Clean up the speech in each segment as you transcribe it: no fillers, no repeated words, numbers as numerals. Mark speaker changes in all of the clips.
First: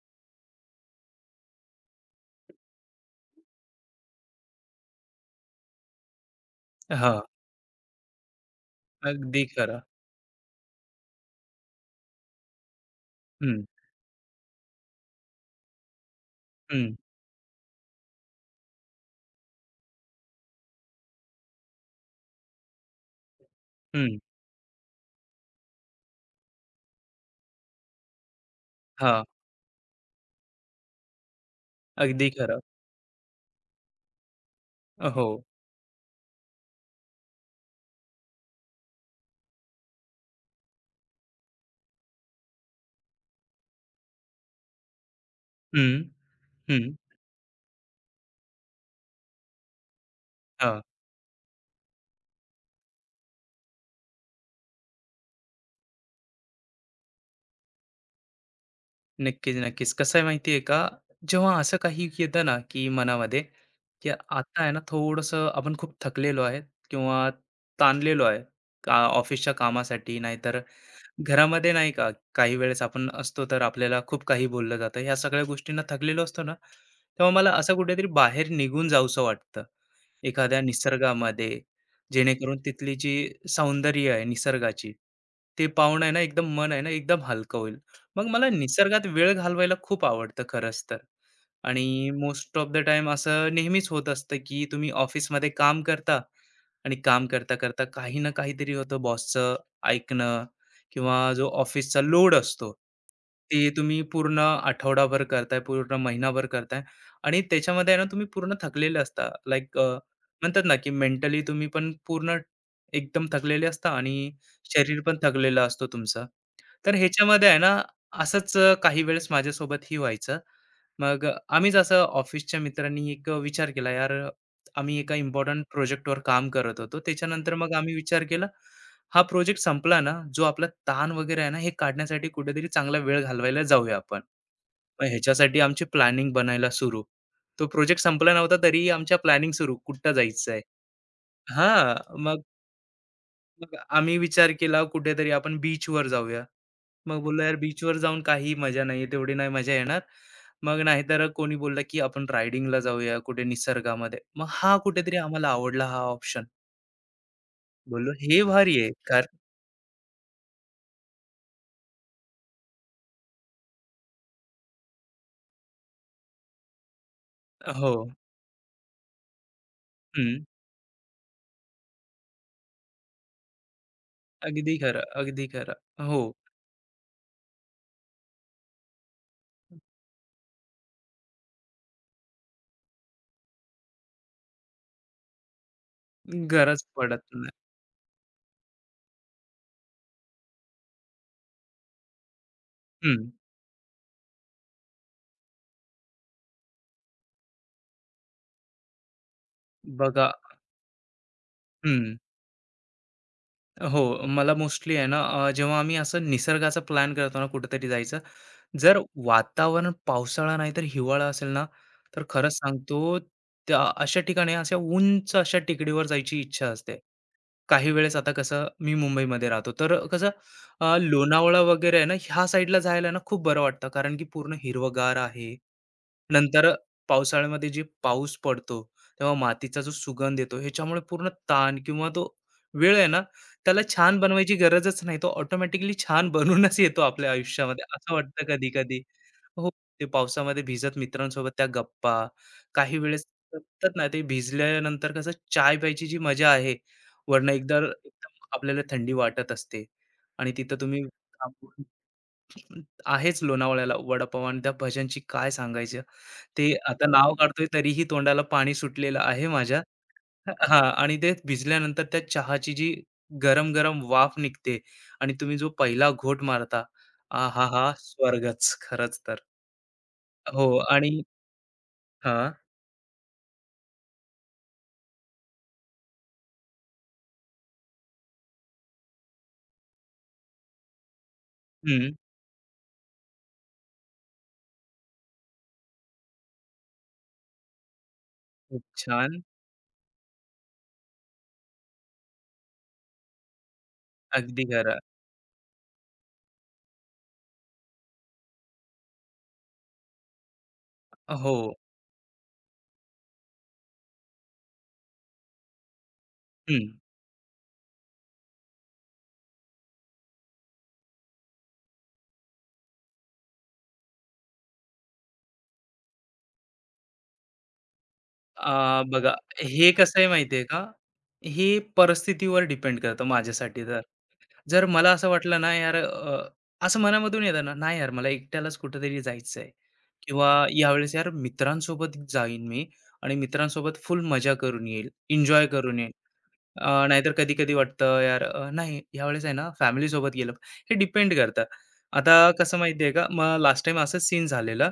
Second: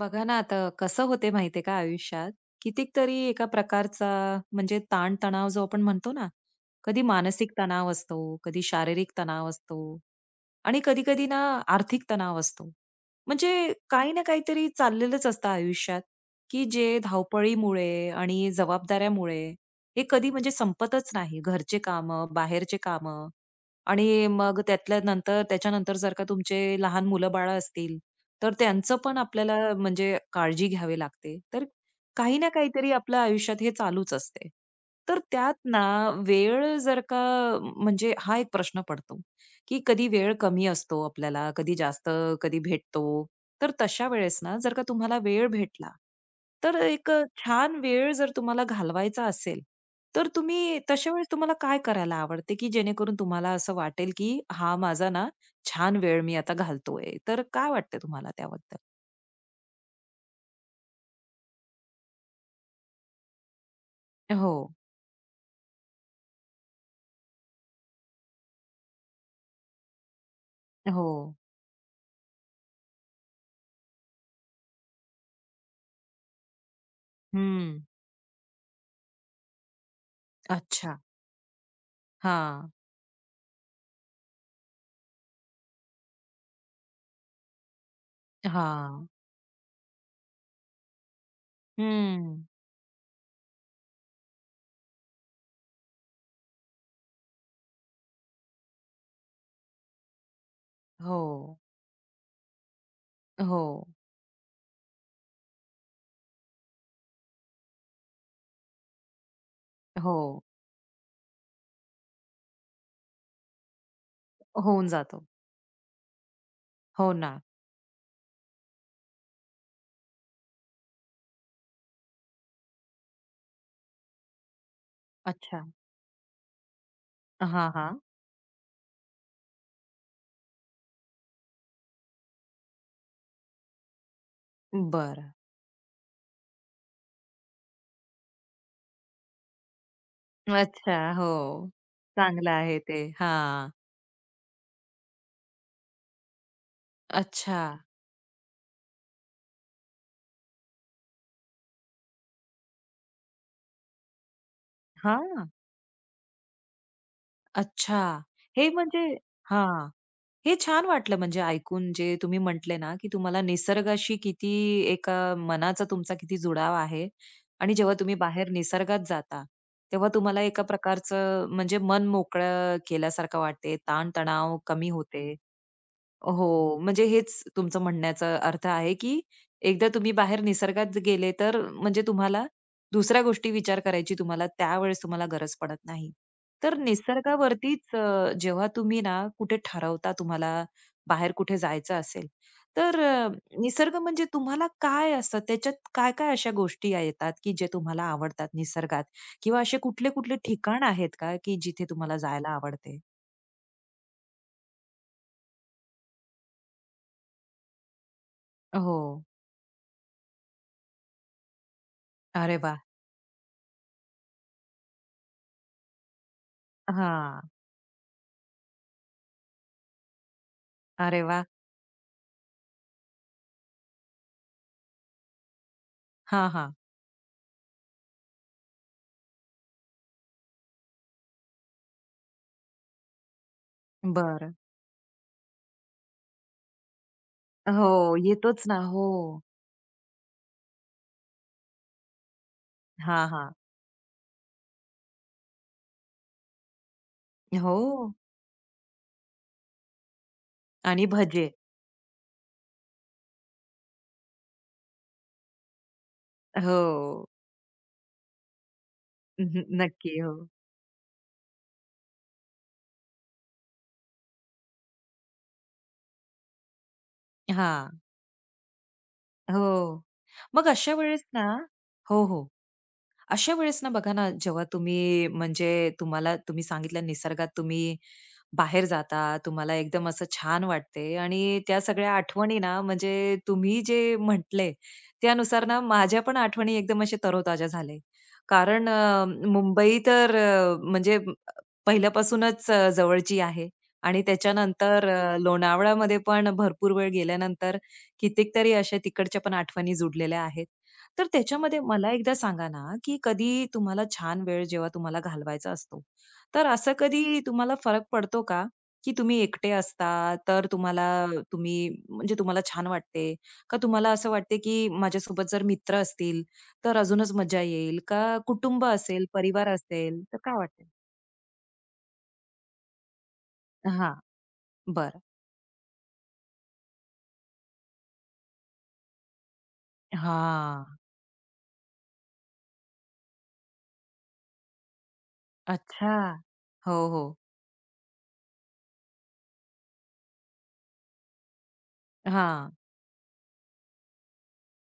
Speaker 1: बघा ना आता कसं होते माहितीये का आयुष्यात कितीक तरी एका प्रकारचा म्हणजे ताणतणाव जो आपण म्हणतो ना. कधी
Speaker 2: हां,
Speaker 1: मानसिक तणाव असतो, कधी शारीरिक
Speaker 2: अगदी
Speaker 1: तणाव असतो
Speaker 2: खरं.
Speaker 1: आणि कधी-कधी ना आर्थिक तणाव असतो. म्हणजे
Speaker 2: हं,
Speaker 1: काही ना काहीतरी चाललेलंच असतं आयुष्यात, की जे
Speaker 2: हं,
Speaker 1: धावपळीमुळे आणि जबाबदाऱ्यामुळे हे कधी म्हणजे संपतच नाही. घरचे कामं, बाहेरचे काम,
Speaker 2: हं.
Speaker 1: आणि मग त्यातल्या नंतर त्याच्यानंतर जर का तुमचे लहान मुलं-बाळं असतील, तर त्यांचं पण
Speaker 2: हां,
Speaker 1: आपल्याला म्हणजे काळजी घ्यावी लागते. तर
Speaker 2: अगदी
Speaker 1: काही ना
Speaker 2: खरं.
Speaker 1: काहीतरी आपल्या आयुष्यात हे चालूच असते. तर
Speaker 2: हो.
Speaker 1: त्यात ना वेळ जर का म्हणजे हा एक प्रश्न पडतो. की कधी वेळ कमी असतो आपल्याला, कधी जास्त, कधी भेटतो. तर तशा वेळेस ना, जर का तुम्हाला वेळ भेटला,
Speaker 2: हं,
Speaker 1: तर
Speaker 2: हं.
Speaker 1: एक छान वेळ जर तुम्हाला घालवायचा असेल, तर तुम्ही
Speaker 2: हां,
Speaker 1: तशा वेळेस तुम्हाला काय करायला आवडते, की जेणेकरून तुम्हाला असं वाटेल, की हा माझा ना छान वेळ मी आता घालतोय. तर काय वाटतं तुम्हाला त्याबद्दल?
Speaker 2: नक्कीच, नक्कीच. कसं आहे माहिती आहे का, जेव्हा असं काही येतं ना, की मनामध्ये, की
Speaker 1: हो,
Speaker 2: आता आहे ना, थोडंसं आपण खूप थकलेलो आहे किंवा ताणलेलो आहे का ऑफिसच्या कामासाठी, नाहीतर
Speaker 1: हो.
Speaker 2: घरामध्ये नाही का, काही वेळेस आपण असतो, तर आपल्याला खूप काही बोललं जातं. ह्या सगळ्या गोष्टींना थकलेलो असतो ना, तेव्हा मला असं
Speaker 1: हं.
Speaker 2: कुठेतरी बाहेर निघून जावसं वाटतं. एखाद्या
Speaker 1: अच्छा.
Speaker 2: निसर्गामध्ये, जेणेकरून
Speaker 1: हां,
Speaker 2: तिथली जी सौंदर्य आहे निसर्गाची, ते पाहून आहे ना एकदम मन आहे ना एकदम हलकं होईल. मग मला निसर्गात
Speaker 1: हां.
Speaker 2: वेळ घालवायला खूप आवडतं खरंच तर. आणि
Speaker 1: हं.
Speaker 2: मोस्ट ऑफ द टाईम असं नेहमीच होत असतं, की तुम्ही ऑफिसमध्ये काम करता आणि काम करता करता काही ना काहीतरी होतं बॉसचं ऐकणं किंवा जो
Speaker 1: हो,
Speaker 2: ऑफिसचा लोड असतो ते
Speaker 1: हो,
Speaker 2: तुम्ही पूर्ण आठवडाभर करताय पूर्ण महिनाभर करताय आणि त्याच्यामध्ये आहे ना तुम्ही पूर्ण थकलेले असता लाईक
Speaker 1: हो.
Speaker 2: म्हणतात ना की मेंटली तुम्ही पण पूर्ण एकदम थकलेले असता आणि
Speaker 1: होऊन
Speaker 2: शरीर पण
Speaker 1: जातो.
Speaker 2: थकलेलं असतो तुमचं तर
Speaker 1: हो ना.
Speaker 2: ह्याच्यामध्ये आहे ना असंच काही वेळेस माझ्यासोबतही व्हायचं मग आम्हीच असं ऑफिसच्या मित्रांनी एक विचार केला यार आम्ही एका
Speaker 1: अच्छा.
Speaker 2: इम्पॉर्टंट प्रोजेक्टवर काम करत होतो. त्याच्यानंतर
Speaker 1: हां,
Speaker 2: मग आम्ही
Speaker 1: हां.
Speaker 2: विचार केला, हा प्रोजेक्ट संपला ना, जो आपला ताण वगैरे आहे ना, हे काढण्यासाठी कुठेतरी चांगला वेळ घालवायला जाऊया आपण. मग
Speaker 1: बरं.
Speaker 2: ह्याच्यासाठी आमची प्लॅनिंग बनायला सुरू. तो प्रोजेक्ट संपला नव्हता तरीही आमच्या प्लॅनिंग सुरू, कुठं जायचं आहे?
Speaker 1: अच्छा. हो.
Speaker 2: हां, मग
Speaker 1: चांगलं आहे ते. हां.
Speaker 2: मग आम्ही विचार केला कुठेतरी आपण बीचवर जाऊया. मग बोललो, "यार
Speaker 1: अच्छा.
Speaker 2: बीचवर जाऊन काही मजा नाही तेवढी नाही मजा येणार." मग नाहीतर कोणी बोललं, की आपण रायडिंगला जाऊया कुठे निसर्गामध्ये. मग हा कुठेतरी
Speaker 1: हां.
Speaker 2: आम्हाला आवडला हा ऑप्शन.
Speaker 1: अच्छा.
Speaker 2: बोललो, हे
Speaker 1: हे
Speaker 2: भारी आहे.
Speaker 1: म्हणजे
Speaker 2: कारण
Speaker 1: हां. हे छान वाटलं म्हणजे ऐकून जे तुम्ही म्हटले ना, की तुम्हाला निसर्गाशी किती एक मनाचा तुमचा किती जुडाव आहे आणि
Speaker 2: हो.
Speaker 1: जेव्हा तुम्ही बाहेर निसर्गात जाता, तेव्हा तुम्हाला
Speaker 2: हं.
Speaker 1: एका प्रकारचं म्हणजे मन मोकळं केल्यासारखं वाटते, ताण
Speaker 2: अगदी
Speaker 1: कमी
Speaker 2: खरं,
Speaker 1: होते.
Speaker 2: अगदी खरं. हो.
Speaker 1: हो, म्हणजे हेच तुमचं म्हणण्याचा अर्थ आहे, की एकदा तुम्ही बाहेर निसर्गात गेले, तर म्हणजे तुम्हाला दुसऱ्या गोष्टी विचार करायची तुम्हाला त्यावेळेस तुम्हाला गरज पडत नाही. तर
Speaker 2: गरज पडत नाही.
Speaker 1: निसर्गावरतीच जेव्हा तुम्ही ना कुठे ठरवता तुम्हाला बाहेर कुठे जायचं असेल, तर
Speaker 2: हं.
Speaker 1: निसर्ग म्हणजे तुम्हाला काय असतं? त्याच्यात काय-काय अशा गोष्टी या येतात, की जे तुम्हाला आवडतात निसर्गात? किंवा असे
Speaker 2: बघा
Speaker 1: कुठले-कुठले ठिकाण आहेत का, की जिथे
Speaker 2: हं.
Speaker 1: तुम्हाला जायला आवडते?
Speaker 2: हो, मला मोस्टली आहे ना जेव्हा आम्ही असं निसर्गाचा प्लॅन करतो ना कुठेतरी जायचं,
Speaker 1: हो.
Speaker 2: जर वातावरण पावसाळा नाही तर हिवाळा असेल ना, तर खरंच
Speaker 1: अरे वाह!
Speaker 2: सांगतो त्या अशा ठिकाणी अशा उंच अशा टेकडीवर जायची इच्छा असते.
Speaker 1: हां.
Speaker 2: काही वेळेस आता कसं मी मुंबईमध्ये राहतो तर कसं
Speaker 1: अरे वाह!
Speaker 2: लोणावळा वगैरे आहे ना ह्या साईडला जायला ना खूप बरं वाटतं कारण की पूर्ण हिरवगार आहे
Speaker 1: हां,
Speaker 2: नंतर
Speaker 1: हां.
Speaker 2: पावसाळ्यामध्ये जे पाऊस पडतो, तेव्हा मातीचा जो सुगंध येतो, ह्याच्यामुळे पूर्ण ताण किंवा तो वेळ आहे ना, त्याला छान
Speaker 1: बरं.
Speaker 2: बनवायची गरजच नाही. तो ऑटोमॅटिकली छान बनूनच येतो आपल्या आयुष्यामध्ये,
Speaker 1: हो,
Speaker 2: असं वाटतं
Speaker 1: येतोच ना.
Speaker 2: कधी-कधी.
Speaker 1: हो.
Speaker 2: हो, ते पावसामध्ये भिजत मित्रांसोबत त्या गप्पा, काही वेळेस
Speaker 1: हां, हां.
Speaker 2: म्हणतात ना, ते भिजल्यानंतर कसं चाय प्यायची जी मजा आहे, वरनं एकदा
Speaker 1: हो.
Speaker 2: एकदम आपल्याला थंडी वाटत असते आणि तिथं तुम्ही
Speaker 1: आणि भजे.
Speaker 2: थांबून- आहेच लोणावळ्याला वडापाव आणि त्या भज्यांची काय सांगायची. ते आता
Speaker 1: हो.
Speaker 2: नाव काढतोय तरीही तोंडाला पाणी सुटलेलं आहे माझ्या.
Speaker 1: नक्की. हो.
Speaker 2: हां आणि ते भिजल्यानंतर त्या चहाची जी गरम-गरम वाफ निघते आणि तुम्ही जो पहिला घोट मारता, आहाहा!
Speaker 1: हां.
Speaker 2: स्वर्गच खरंच तर.
Speaker 1: हो.
Speaker 2: हो
Speaker 1: मग अशा
Speaker 2: आणि
Speaker 1: वेळेस ना हो, हो.
Speaker 2: हां,
Speaker 1: अशा वेळेस ना बघा ना, जेव्हा तुम्ही म्हणजे तुम्हाला तुम्ही सांगितलं निसर्गात तुम्ही बाहेर जाता, तुम्हाला एकदम असं छान वाटते आणि त्या सगळ्या
Speaker 2: हं.
Speaker 1: आठवणी ना म्हणजे तुम्ही जे म्हटले, त्यानुसार ना माझ्या पण आठवणी एकदम अशा तरोताजा झाल्या.
Speaker 2: खूप
Speaker 1: कारण
Speaker 2: छान.
Speaker 1: मुंबई तर म्हणजे पहिल्यापासूनच जवळची आहे आणि
Speaker 2: अगदी खरं.
Speaker 1: त्याच्यानंतर लोणावळ्यामध्ये पण भरपूर वेळ गेल्यानंतर कितीतरी अशा तिकडच्या पण आठवणी जुडलेल्या आहेत. तर
Speaker 2: हो,
Speaker 1: त्याच्यामध्ये मला एकदा सांगा ना, की कधी तुम्हाला छान वेळ जेव्हा तुम्हाला घालवायचा असतो, तर
Speaker 2: हं.
Speaker 1: असं कधी तुम्हाला फरक पडतो का, की तुम्ही एकटे असता तर तुम्हाला तुम्ही म्हणजे तुम्हाला छान वाटते? का तुम्हाला असं वाटते, की माझ्यासोबत जर मित्र असतील तर अजूनच मजा येईल? का कुटुंब
Speaker 2: अ,
Speaker 1: असेल,
Speaker 2: बघा
Speaker 1: परिवार
Speaker 2: हे कसं
Speaker 1: असेल
Speaker 2: आहे
Speaker 1: तर काय
Speaker 2: माहिती का?
Speaker 1: वाटते?
Speaker 2: हे परिस्थितीवर डिपेंड करतं माझ्यासाठी तर.
Speaker 1: हां.
Speaker 2: जर मला
Speaker 1: बरं.
Speaker 2: असं वाटलं ना यार असं मनामधून येतं ना, नाही यार मला एकट्यालाच कुठेतरी जायचंय किंवा
Speaker 1: हां.
Speaker 2: यावेळेस यार मित्रांसोबत जाईन मी आणि मित्रांसोबत फुल मजा करून येईल, एन्जॉय करून
Speaker 1: अच्छा.
Speaker 2: येईल.
Speaker 1: हो, हो.
Speaker 2: नाहीतर कधी-कधी वाटतं यार नाही ह्यावेळेस आहे ना फॅमिलीसोबत गेलं. हे डिपेंड करतं. आता
Speaker 1: हां.
Speaker 2: कसं माहिती आहे का, मग लास्ट टाइम असंच सीन झालेलं.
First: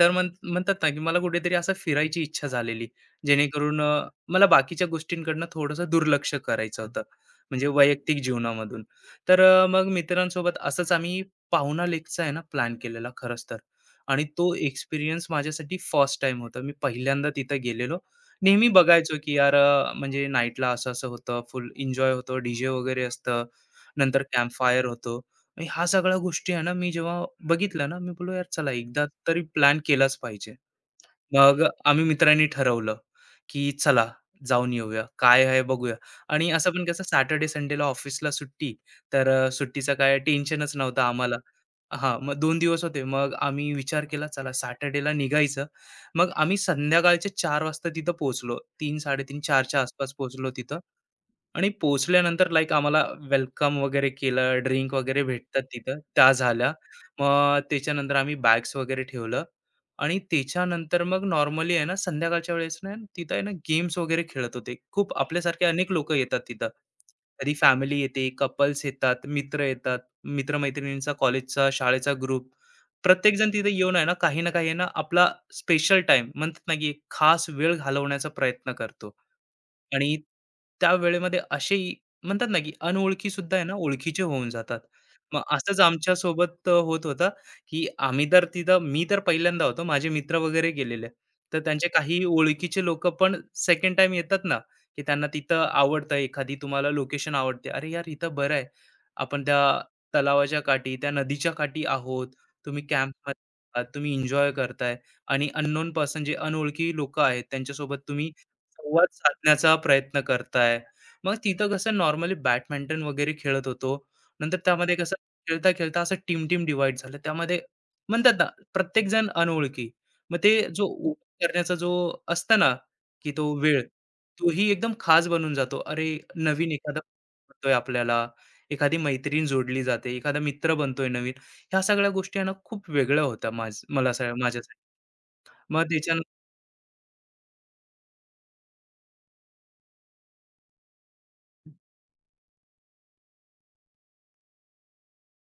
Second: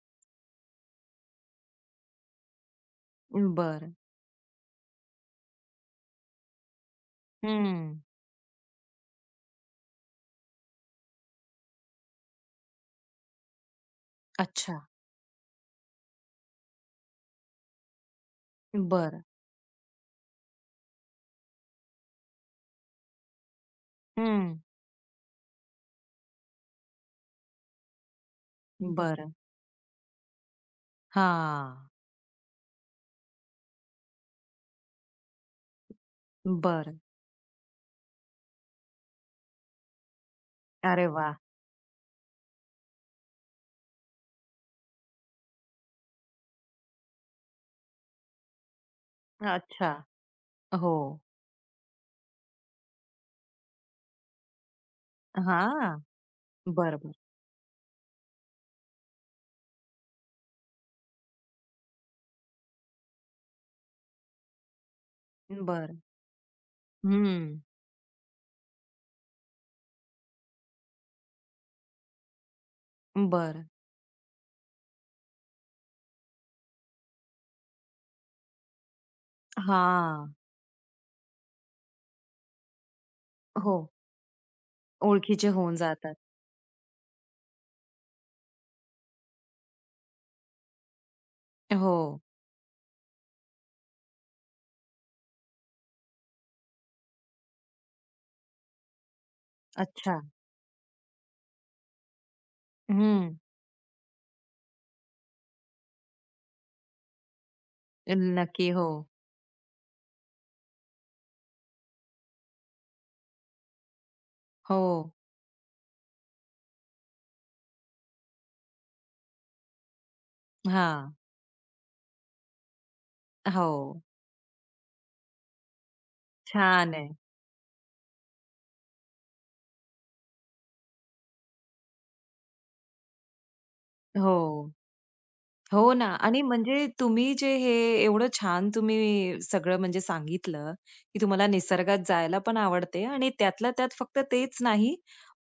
Speaker 2: तर म्हणतात ना, की मला कुठेतरी असं फिरायची इच्छा झालेली. जेणेकरून
Speaker 1: बरं.
Speaker 2: मला बाकीच्या गोष्टींकडनं थोडंसं दुर्लक्ष करायचं होतं. म्हणजे
Speaker 1: हं.
Speaker 2: वैयक्तिक जीवनामधून. तर मग मित्रांसोबत असंच आम्ही पाहुणा लेकचा आहे ना प्लॅन केलेला खरंच तर. आणि तो
Speaker 1: अच्छा.
Speaker 2: एक्सपिरियन्स माझ्यासाठी फर्स्ट टाईम होता. मी पहिल्यांदा तिथं गेलेलो नेहमी बघायचो
Speaker 1: बरं.
Speaker 2: की यार म्हणजे नाईटला असं-असं होतं, फुल एन्जॉय होतो, डीजे वगैरे असतं, नंतर
Speaker 1: हं.
Speaker 2: कॅम्पफायर होतो. आणि ह्या सगळ्या गोष्टी आहे ना, मी जेव्हा बघितलं ना, मी बोललो, "यार चला एकदा
Speaker 1: बरं.
Speaker 2: तरी प्लॅन केलाच पाहिजे." मग
Speaker 1: हां.
Speaker 2: आम्ही मित्रांनी ठरवलं की चला जाऊन येऊया, काय आहे बघूया. आणि असं पण
Speaker 1: बरं.
Speaker 2: कसं सॅटर्डे संडेला ऑफिसला सुट्टी, तर सुट्टीचं काय टेन्शनच नव्हतं
Speaker 1: अरे वाह!
Speaker 2: आम्हाला. हां, मग 2 दिवस होते. मग आम्ही विचार केला चला सॅटर्डेला निघायचं. मग आम्ही संध्याकाळचे 4 वाजता तिथं पोहोचलो. 3:30, 4च्या
Speaker 1: अच्छा.
Speaker 2: आसपास पोहोचलो तिथं.
Speaker 1: हो.
Speaker 2: आणि पोहोचल्यानंतर लाईक आम्हाला वेलकम वगैरे केलं, ड्रिंक वगैरे भेटतात
Speaker 1: हां.
Speaker 2: तिथं, त्या झाल्या.
Speaker 1: बरं, बरं.
Speaker 2: मग त्याच्यानंतर आम्ही बॅग्स वगैरे ठेवलं आणि त्याच्यानंतर मग नॉर्मली आहे ना, संध्याकाळच्या वेळेस ना तिथं आहे ना, गेम्स वगैरे खेळत होते. खूप आपल्यासारखे अनेक
Speaker 1: बरं.
Speaker 2: लोकं येतात तिथं. कधी
Speaker 1: हं.
Speaker 2: फॅमिली येते, कपल्स येतात, मित्र येतात, मित्र कॉलेजचा, शाळेचा ग्रुप. प्रत्येकजण
Speaker 1: बरं.
Speaker 2: तिथे येऊन आहे ना, काही ना काही आहे ना, आपला स्पेशल टाईम म्हणतात ना, की एक खास वेळ घालवण्याचा प्रयत्न करतो. आणि
Speaker 1: हां.
Speaker 2: त्या वेळेमध्ये असेही म्हणतात ना, की अनओळखी सुद्धा आहे ना,
Speaker 1: हो.
Speaker 2: ओळखीचे होऊन जातात. मग
Speaker 1: ओळखीचे होऊन
Speaker 2: असंच आमच्या
Speaker 1: जातात.
Speaker 2: सोबत होत होतं, की आम्ही तर तिथं मी तर पहिल्यांदा होतो. माझे मित्र वगैरे गेलेले. तर त्यांचे
Speaker 1: हो.
Speaker 2: काही ओळखीचे लोकं पण सेकंड टाइम येतात ना, की त्यांना तिथं आवडतं एखादी तुम्हाला लोकेशन आवडते. "अरे यार, इथं बरं आहे. आपण त्या
Speaker 1: अच्छा.
Speaker 2: तलावाच्या काठी, त्या नदीच्या काठी आहोत. तुम्ही
Speaker 1: हं.
Speaker 2: कॅम्पमध्ये तुम्ही एन्जॉय करताय आणि अननोन पर्सन जे अनोळखी लोकं आहेत, त्यांच्यासोबत तुम्ही
Speaker 1: नक्की. हो.
Speaker 2: संवाद साधण्याचा प्रयत्न करताय. मग तिथं कसं नॉर्मली बॅडमिंटन वगैरे खेळत होतो. नंतर
Speaker 1: हो.
Speaker 2: त्यामध्ये कसं खेळता-खेळता असं टीम-टीम डिव्हाईड झालं. त्यामध्ये म्हणतात ना, प्रत्येकजण अनोळखी. मग ते जो
Speaker 1: हां.
Speaker 2: उभा करण्याचा जो असतं ना, की तो वेळ,
Speaker 1: हो.
Speaker 2: तोही एकदम खास बनून जातो. अरे, नवीन
Speaker 1: छान
Speaker 2: एखादा
Speaker 1: आहे.
Speaker 2: बनतोय आपल्याला, एखादी मैत्रीण जोडली जाते, एखादा मित्र बनतोय नवीन. ह्या सगळ्या गोष्टी आहे ना, खूप वेगळ्या होत्या माझ मला स
Speaker 1: हो.
Speaker 2: माझ्यासाठी. मग
Speaker 1: हो ना,
Speaker 2: त्याच्यानंतर
Speaker 1: आणि म्हणजे तुम्ही जे हे एवढं छान तुम्ही सगळं म्हणजे सांगितलं, की तुम्हाला निसर्गात जायला पण आवडते आणि त्यातल्या त्यात फक्त तेच नाही,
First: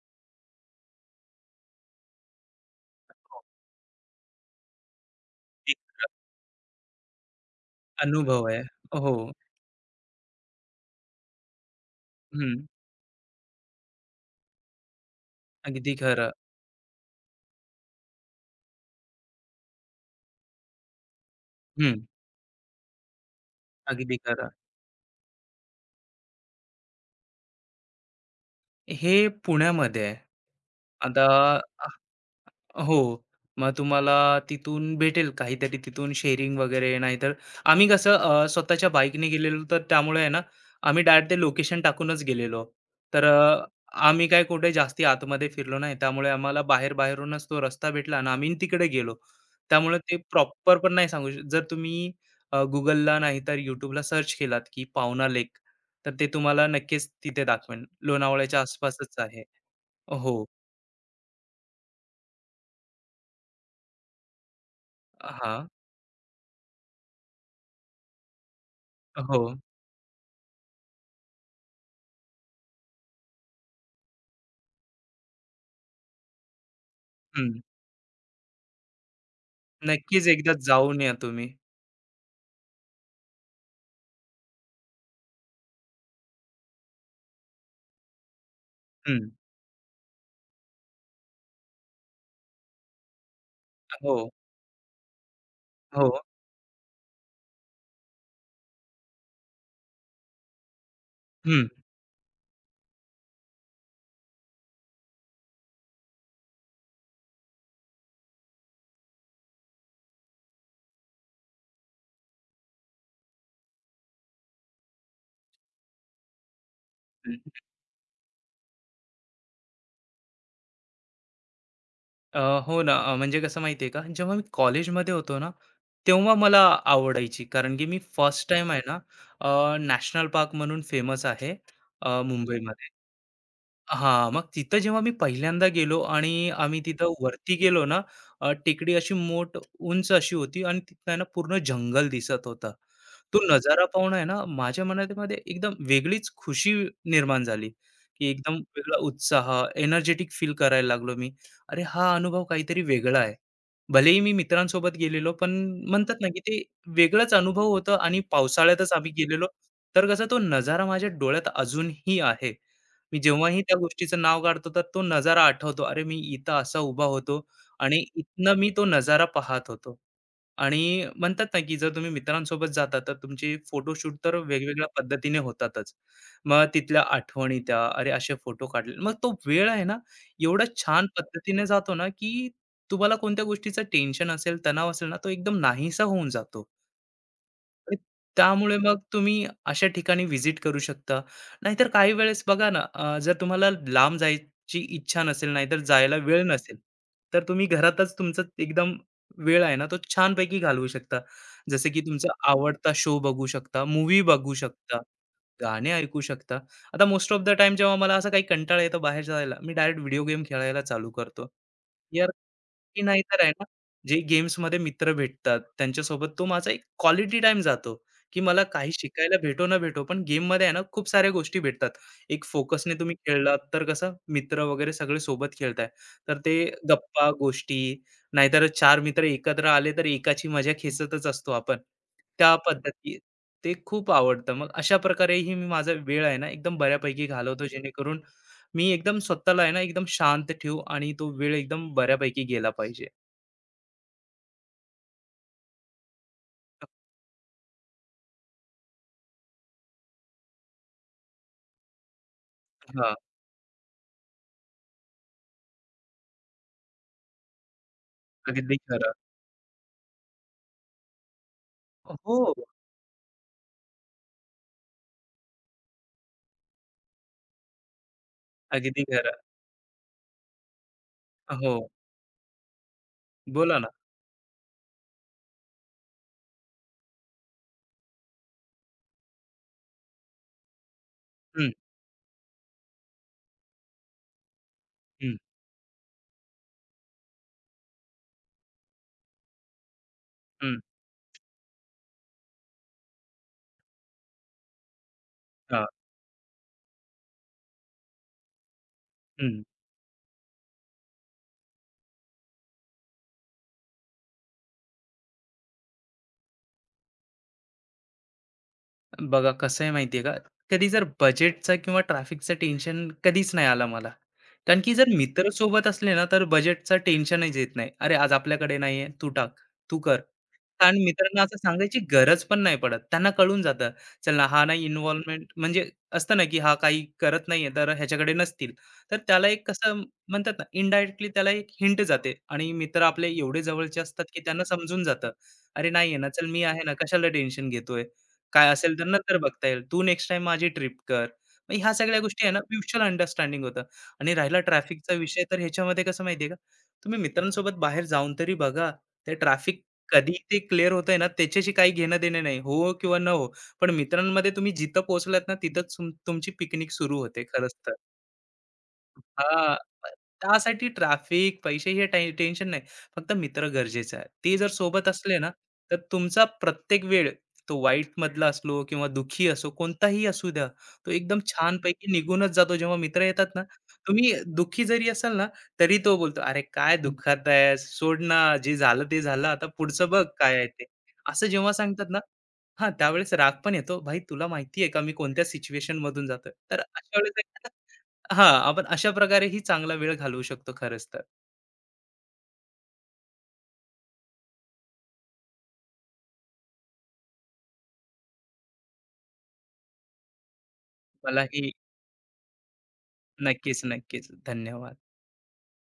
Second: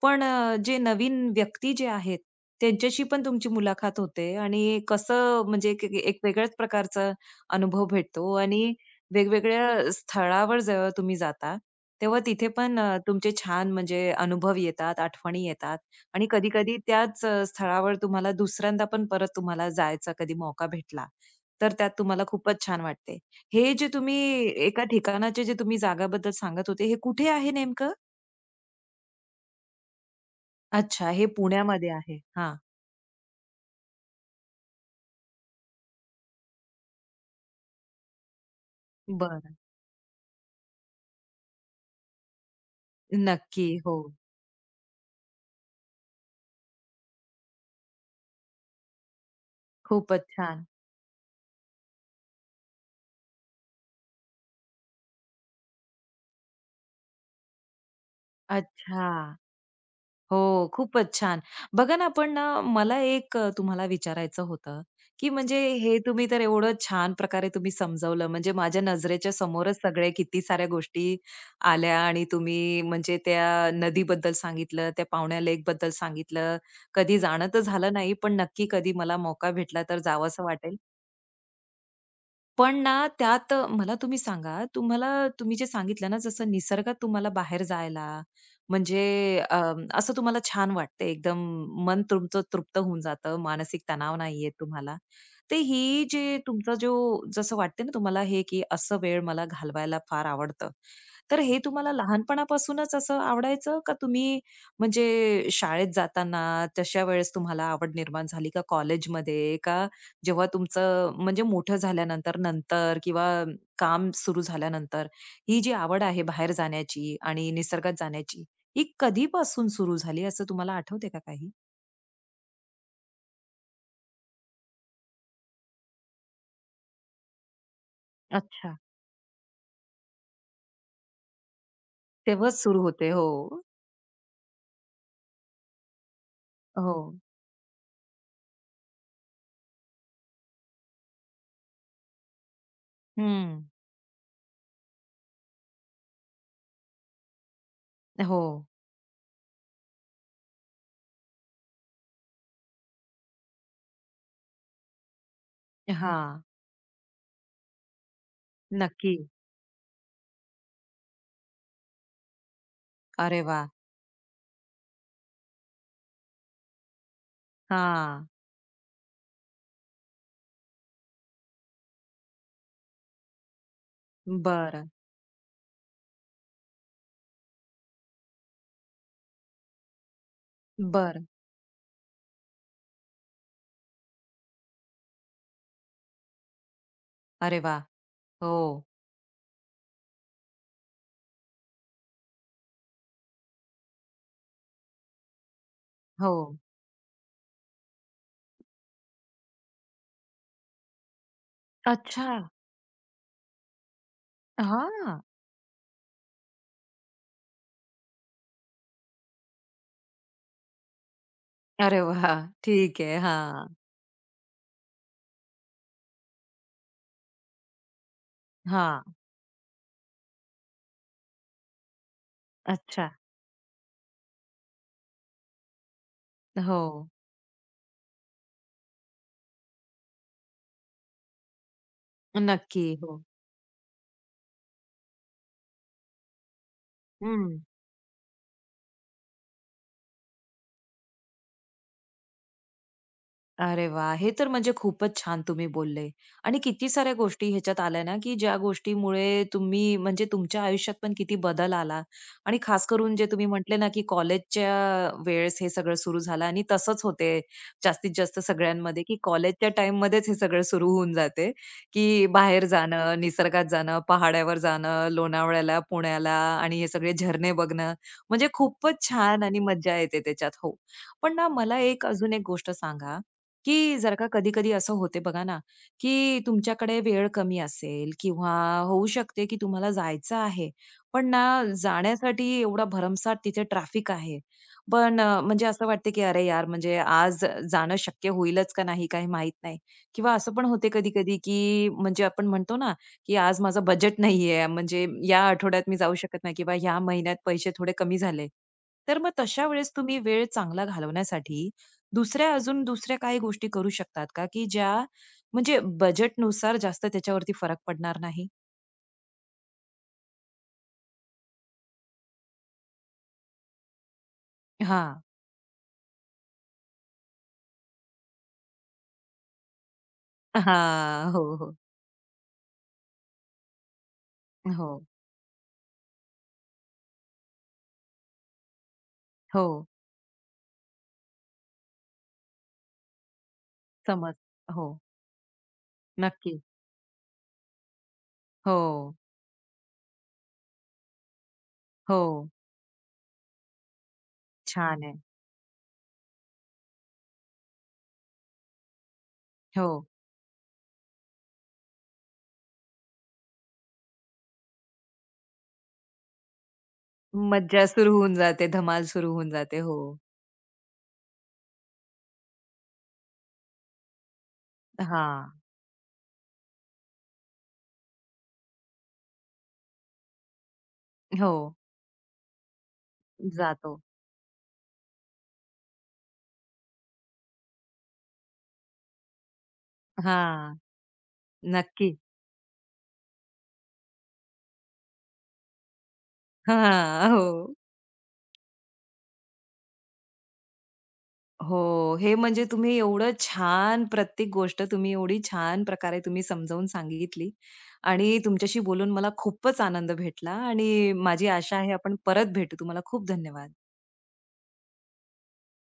Speaker 1: पण जे नवीन व्यक्ती जे आहेत, त्यांच्याशी पण तुमची मुलाखत होते आणि कसं म्हणजे
Speaker 2: एक
Speaker 1: एक एक एक वेगळ्याच प्रकारचा अनुभव भेटतो
Speaker 2: अनुभव आहे.
Speaker 1: आणि
Speaker 2: हो.
Speaker 1: वेगवेगळ्या स्थळावर जेव्हा तुम्ही जाता, तेव्हा तिथे
Speaker 2: हं.
Speaker 1: पण तुमचे छान म्हणजे अनुभव येतात, आठवणी येतात.
Speaker 2: अगदी
Speaker 1: आणि
Speaker 2: खरं.
Speaker 1: कधी-कधी त्याच स्थळावर तुम्हाला दुसऱ्यांदा पण परत तुम्हाला जायचा कधी मौका भेटला, तर त्यात
Speaker 2: हं,
Speaker 1: तुम्हाला खूपच छान वाटते. हे जे
Speaker 2: अगदी
Speaker 1: तुम्ही
Speaker 2: खरं.
Speaker 1: एका ठिकाणाचे जे तुम्ही जागाबद्दल सांगत होते, हे कुठे आहे नेमकं?
Speaker 2: हे पुण्यामध्ये आहे.
Speaker 1: अच्छा,
Speaker 2: आता
Speaker 1: हे पुण्यामध्ये आहे. हां,
Speaker 2: हो. मग तुम्हाला तिथून भेटेल काहीतरी तिथून शेअरिंग वगैरे. नाहीतर आम्ही कसं स्वतःच्या बाईकने
Speaker 1: बरं.
Speaker 2: गेलेलो तर त्यामुळे आहे ना, आम्ही डायरेक्ट ते लोकेशन टाकूनच गेलेलो. तर
Speaker 1: नक्की. हो.
Speaker 2: आम्ही काय कुठे जास्ती आतमध्ये फिरलो नाही. त्यामुळे आम्हाला बाहेर-बाहेरूनच तो रस्ता भेटला आणि आम्ही तिकडे गेलो. त्यामुळे ते
Speaker 1: खूपच छान.
Speaker 2: प्रॉपर पण नाही सांगू शकत. जर तुम्ही Googleला नाहीतर YouTubeला सर्च केलात, की पावना लेक, तर ते तुम्हाला नक्कीच तिथे दाखवेल. लोणावळ्याच्या
Speaker 1: अच्छा.
Speaker 2: आसपासच आहे. हो.
Speaker 1: हो, खूपच छान. बघा ना, पण ना मला एक तुम्हाला विचारायचं होतं, की म्हणजे
Speaker 2: हां.
Speaker 1: हे तुम्ही तर एवढं छान प्रकारे तुम्ही समजावलं, म्हणजे माझ्या नजरेच्या
Speaker 2: हो.
Speaker 1: समोरच सगळे किती साऱ्या गोष्टी आल्या आणि तुम्ही म्हणजे त्या नदीबद्दल सांगितलं, त्या पावण्या लेकबद्दल सांगितलं. कधी जाणं
Speaker 2: हं.
Speaker 1: तर झालं नाही, पण नक्की कधी मला मौका भेटला तर
Speaker 2: नक्कीच
Speaker 1: जावंसं
Speaker 2: एकदा
Speaker 1: वाटेल.
Speaker 2: जाऊन या तुम्ही.
Speaker 1: पण ना, त्यात मला तुम्ही सांगा, तुम्हाला तुम्ही जे सांगितलं ना, जसं निसर्गात तुम्हाला बाहेर जायला म्हणजे
Speaker 2: हं.
Speaker 1: अ, असं तुम्हाला छान वाटतं, एकदम मन तुमचं तृप्त होऊन जातं, मानसिक
Speaker 2: हो,
Speaker 1: तणाव नाही येत तुम्हाला. तर ही
Speaker 2: हो.
Speaker 1: जे तुमचा जो जसं वाटते ना तुम्हाला हे, की असं वेळ मला घालवायला फार आवडतं. तर हे
Speaker 2: हं,
Speaker 1: तुम्हाला लहानपणापासूनच असं आवडायचं का तुम्ही म्हणजे शाळेत जाताना तशा वेळेस तुम्हाला आवड निर्माण झाली का कॉलेजमध्ये का जेव्हा तुमचं म्हणजे मोठं झाल्यानंतर नंतर किंवा काम सुरू झाल्यानंतर ही जी आवड आहे बाहेर जाण्याची आणि
Speaker 2: हं.
Speaker 1: निसर्गात जाण्याची ही कधीपासून सुरू झाली असं तुम्हाला आठवते का काही?
Speaker 2: अ, हो ना, म्हणजे कसं माहिती आहे का, जेव्हा मी कॉलेजमध्ये होतो ना, तेव्हा मला आवडायची. कारण की मी फर्स्ट टाइम
Speaker 1: अच्छा.
Speaker 2: आहे ना, नॅशनल पार्क म्हणून फेमस आहे
Speaker 1: तेव्हाच सुरू
Speaker 2: मुंबईमध्ये.
Speaker 1: होते. हो.
Speaker 2: हां, मग तिथं जेव्हा मी पहिल्यांदा गेलो आणि आम्ही
Speaker 1: हो.
Speaker 2: तिथं वरती गेलो ना, टेकडी अशी मोठ उंच अशी होती आणि तिथं आहे ना पूर्ण जंगल दिसत होता. तो
Speaker 1: हं.
Speaker 2: नजारा पाहून आहे ना माझ्या मनामध्ये एकदम वेगळीच खुशी निर्माण झाली, की
Speaker 1: हो.
Speaker 2: एकदम वेगळा उत्साह, एनर्जेटिक फील करायला लागलो मी. अरे हा अनुभव काहीतरी वेगळा आहे. भलेही मी मित्रांसोबत गेलेलो, पण म्हणतात ना, की
Speaker 1: हं.
Speaker 2: ते वेगळाच अनुभव होता आणि पावसाळ्यातच आम्ही
Speaker 1: नक्की.
Speaker 2: गेलेलो, तर कसा तो नजारा माझ्या डोळ्यात अजूनही आहे. मी
Speaker 1: अरे
Speaker 2: जेव्हाही
Speaker 1: वाह!
Speaker 2: त्या गोष्टीचं नाव काढतो, तर तो नजारा आठवतो. अरे, मी इथं असा उभा होतो आणि
Speaker 1: हां.
Speaker 2: इथनं मी तो नजारा पाहत होतो. आणि म्हणतात ना, की जर तुम्ही मित्रांसोबत जाता, तर तुमचे फोटोशूट तर
Speaker 1: बर,
Speaker 2: वेगवेगळ्या पद्धतीने होतातच. मग तिथल्या आठवणी त्या, अरे, असे फोटो काढले. मग तो वेळ आहे ना, एवढा छान
Speaker 1: बरं.
Speaker 2: पद्धतीने जातो ना, की तुम्हाला कोणत्या गोष्टीचं टेन्शन असेल, तणाव असेल ना, तो एकदम नाहीसा होऊन जातो.
Speaker 1: अरे वाह!
Speaker 2: आणि
Speaker 1: हो.
Speaker 2: त्यामुळे मग तुम्ही अशा ठिकाणी व्हिजिट करू शकता. नाहीतर काही वेळेस बघा ना, जर तुम्हाला लांब जायची इच्छा नसेल, नाहीतर जायला
Speaker 1: हो.
Speaker 2: वेळ नसेल, तर तुम्ही घरातच तुमचा एकदम वेळ आहे ना, तो छानपैकी घालवू शकता. जसं की तुमचा
Speaker 1: अच्छा.
Speaker 2: आवडता शो बघू शकता, मूव्ही बघू शकता,
Speaker 1: हां.
Speaker 2: गाणे ऐकू शकता. आता मोस्ट ऑफ द टाईम जेव्हा मला असा काही कंटाळा येतो बाहेर जायला, मी डायरेक्ट व्हिडिओ गेम खेळायला चालू करतो.
Speaker 1: अरे वाह!
Speaker 2: यार
Speaker 1: ठीक
Speaker 2: की
Speaker 1: आहे.
Speaker 2: नाहीतर आहे ना,
Speaker 1: हां.
Speaker 2: जे गेम्समध्ये मित्र भेटतात, त्यांच्यासोबत तो माझा एक क्वालिटी टाईम जातो. की मला काही
Speaker 1: हां.
Speaker 2: शिकायला भेटो ना भेटो, पण गेममध्ये आहे ना खूप साऱ्या गोष्टी भेटतात. एक फोकसने
Speaker 1: अच्छा.
Speaker 2: तुम्ही खेळलात तर कसं मित्र वगैरे सगळे सोबत खेळताय, तर ते
Speaker 1: हो.
Speaker 2: गप्पा, गोष्टी नाहीतर चार मित्र एकत्र आले तर एकाची मजा खेचतच असतो आपण. त्या
Speaker 1: नक्की.
Speaker 2: पद्धती
Speaker 1: हो.
Speaker 2: ते खूप आवडतं. मग अशा प्रकारेही मी माझा वेळ आहे ना एकदम बऱ्यापैकी
Speaker 1: हं.
Speaker 2: घालवतो जेणेकरून मी एकदम स्वतःला आहे ना एकदम शांत ठेवू आणि तो वेळ एकदम बऱ्यापैकी गेला पाहिजे.
Speaker 1: अरे वाह! हे तर म्हणजे खूपच छान तुम्ही बोलले आणि किती साऱ्या गोष्टी ह्याच्यात आल्या ना, की ज्या गोष्टीमुळे तुम्ही म्हणजे तुमच्या आयुष्यात पण किती बदल आला आणि खास
Speaker 2: हां,
Speaker 1: करून जे तुम्ही म्हटले ना, की कॉलेजच्या वेळेस हे सगळं सुरू झालं आणि तसंच होते जास्तीत जास्त
Speaker 2: अगदी
Speaker 1: सगळ्यांमध्ये,
Speaker 2: खरं.
Speaker 1: की कॉलेजच्या टाईममध्येच हे सगळं सुरू होऊन जाते, की
Speaker 2: हो,
Speaker 1: बाहेर जाणं, निसर्गात जाणं, पहाड्यावर जाणं, लोणावळ्याला, पुण्याला आणि हे सगळे झरणे बघणं, म्हणजे खूपच
Speaker 2: अगदी खरं.
Speaker 1: छान आणि मज्जा येते त्याच्यात. हो. पण ना,
Speaker 2: हो,
Speaker 1: मला एक अजून एक गोष्ट सांगा, की
Speaker 2: बोला ना.
Speaker 1: जर का कधी-कधी असं होते बघा ना, की तुमच्याकडे वेळ कमी असेल किंवा होऊ शकते की तुम्हाला जायचं आहे. पण ना जाण्यासाठी एवढा भरमसाठ तिथे ट्रॅफिक आहे. पण
Speaker 2: हं,
Speaker 1: म्हणजे असं वाटते की, "अरे यार, म्हणजे आज जाणं शक्य होईलच का नाही काही माहीत नाही." किंवा असं पण
Speaker 2: हं,
Speaker 1: होते कधी-कधी की म्हणजे आपण म्हणतो ना, की, "आज माझं बजेट नाहीये, म्हणजे या
Speaker 2: हां,
Speaker 1: आठवड्यात मी जाऊ शकत नाही किंवा ह्या महिन्यात पैसे थोडे कमी झाले." तर मग
Speaker 2: हं.
Speaker 1: तशा वेळेस तुम्ही वेळ चांगला घालवण्यासाठी अजून दुसऱ्या काही गोष्टी करू शकतात का, की ज्या म्हणजे बजेटनुसार जास्त त्याच्यावरती फरक पडणार नाही?
Speaker 2: बघा कसं आहे माहिती आहे का, कधी जर बजेटचा किंवा ट्रॅफिकचं टेन्शन कधीच नाही आलं मला. कारण की जर
Speaker 1: हां.
Speaker 2: मित्र सोबत असले ना, तर बजेटचं टेन्शनच येत नाही. "अरे, आज आपल्याकडे नाही आहे, तू टाक, तू कर." कारण
Speaker 1: हां.
Speaker 2: मित्रांना असं
Speaker 1: हो, हो.
Speaker 2: सांगायची गरज पण नाही पडत. त्यांना कळून जातं, चल ना हा नाही
Speaker 1: हो,
Speaker 2: इन्व्हॉल्वमेंट म्हणजे असतं ना, की हा काही करत नाहीये, तर ह्याच्याकडे नसतील. तर त्याला एक
Speaker 1: हो.
Speaker 2: कसं म्हणतात ना, इनडायरेक्टली त्याला एक हिंट जाते आणि मित्र आपले एवढे जवळचे असतात,
Speaker 1: समज.
Speaker 2: की त्यांना
Speaker 1: हो.
Speaker 2: समजून जातं. अरे नाही आहे ना, चल
Speaker 1: नक्की.
Speaker 2: मी आहे ना, कशाला टेन्शन घेतोय? काय असेल तर
Speaker 1: हो,
Speaker 2: नंतर बघता येईल. तू नेक्स्ट टाईम माझी ट्रिप कर. मग ह्या सगळ्या
Speaker 1: हो.
Speaker 2: गोष्टी आहे ना, म्युच्युअल अंडरस्टँडिंग होतं आणि राहिला
Speaker 1: छान
Speaker 2: ट्रॅफिकचा
Speaker 1: आहे.
Speaker 2: विषय, तर ह्याच्यामध्ये कसं माहिती का, तुम्ही मित्रांसोबत बाहेर जाऊन तरी बघा. ते ट्रॅफिक
Speaker 1: हो.
Speaker 2: कधी ते क्लिअर होतंय ना, त्याच्याशी काही घेणं-देणं नाही. हो किंवा न हो, पण मित्रांमध्ये तुम्ही जिथं पोहोचलात ना, तिथंच तुमची पिकनिक सुरू होते खरंच
Speaker 1: मज्जा सुरू होऊन जाते, धमाल सुरू होऊन
Speaker 2: हां,
Speaker 1: जाते. हो.
Speaker 2: त्यासाठी ट्रॅफिक, पैसे हे टेन्शन नाही. फक्त मित्र गरजेचं आहे. ते जर सोबत असले ना,
Speaker 1: हां.
Speaker 2: तर तुमचा प्रत्येक वेळ तो वाईटमधला असलो किंवा दुःखी असो, कोणताही असू द्या, तो एकदम
Speaker 1: हो.
Speaker 2: छानपैकी निघूनच जातो. जेव्हा मित्र येतात ना,
Speaker 1: जातो.
Speaker 2: तुम्ही दुःखी जरी असाल ना, तरी तो बोलतो, "अरे काय दुःखात आहेस? सोड ना, जे झालं ते झालं. आता पुढचं बघ काय आहे
Speaker 1: हां.
Speaker 2: ते." असं जेव्हा सांगतात
Speaker 1: नक्की.
Speaker 2: ना हां, त्यावेळेस राग पण येतो. "भाई, तुला माहिती आहे का मी कोणत्या सिच्युएशनमधून जातोय?" तर अशा
Speaker 1: हा
Speaker 2: वेळेस आहे ना,
Speaker 1: हो.
Speaker 2: हां, आपण अशा प्रकारेही चांगला वेळ घालवू शकतो खरंच तर.
Speaker 1: हो. हे म्हणजे तुम्ही एवढं छान प्रत्येक गोष्ट तुम्ही एवढी छान प्रकारे तुम्ही समजावून सांगितली आणि तुमच्याशी बोलून मला खूपच आनंद भेटला आणि माझी
Speaker 2: मलाही
Speaker 1: आशा आहे आपण परत भेटू. तुम्हाला खूप धन्यवाद.
Speaker 2: नक्कीच, नक्कीच. धन्यवाद.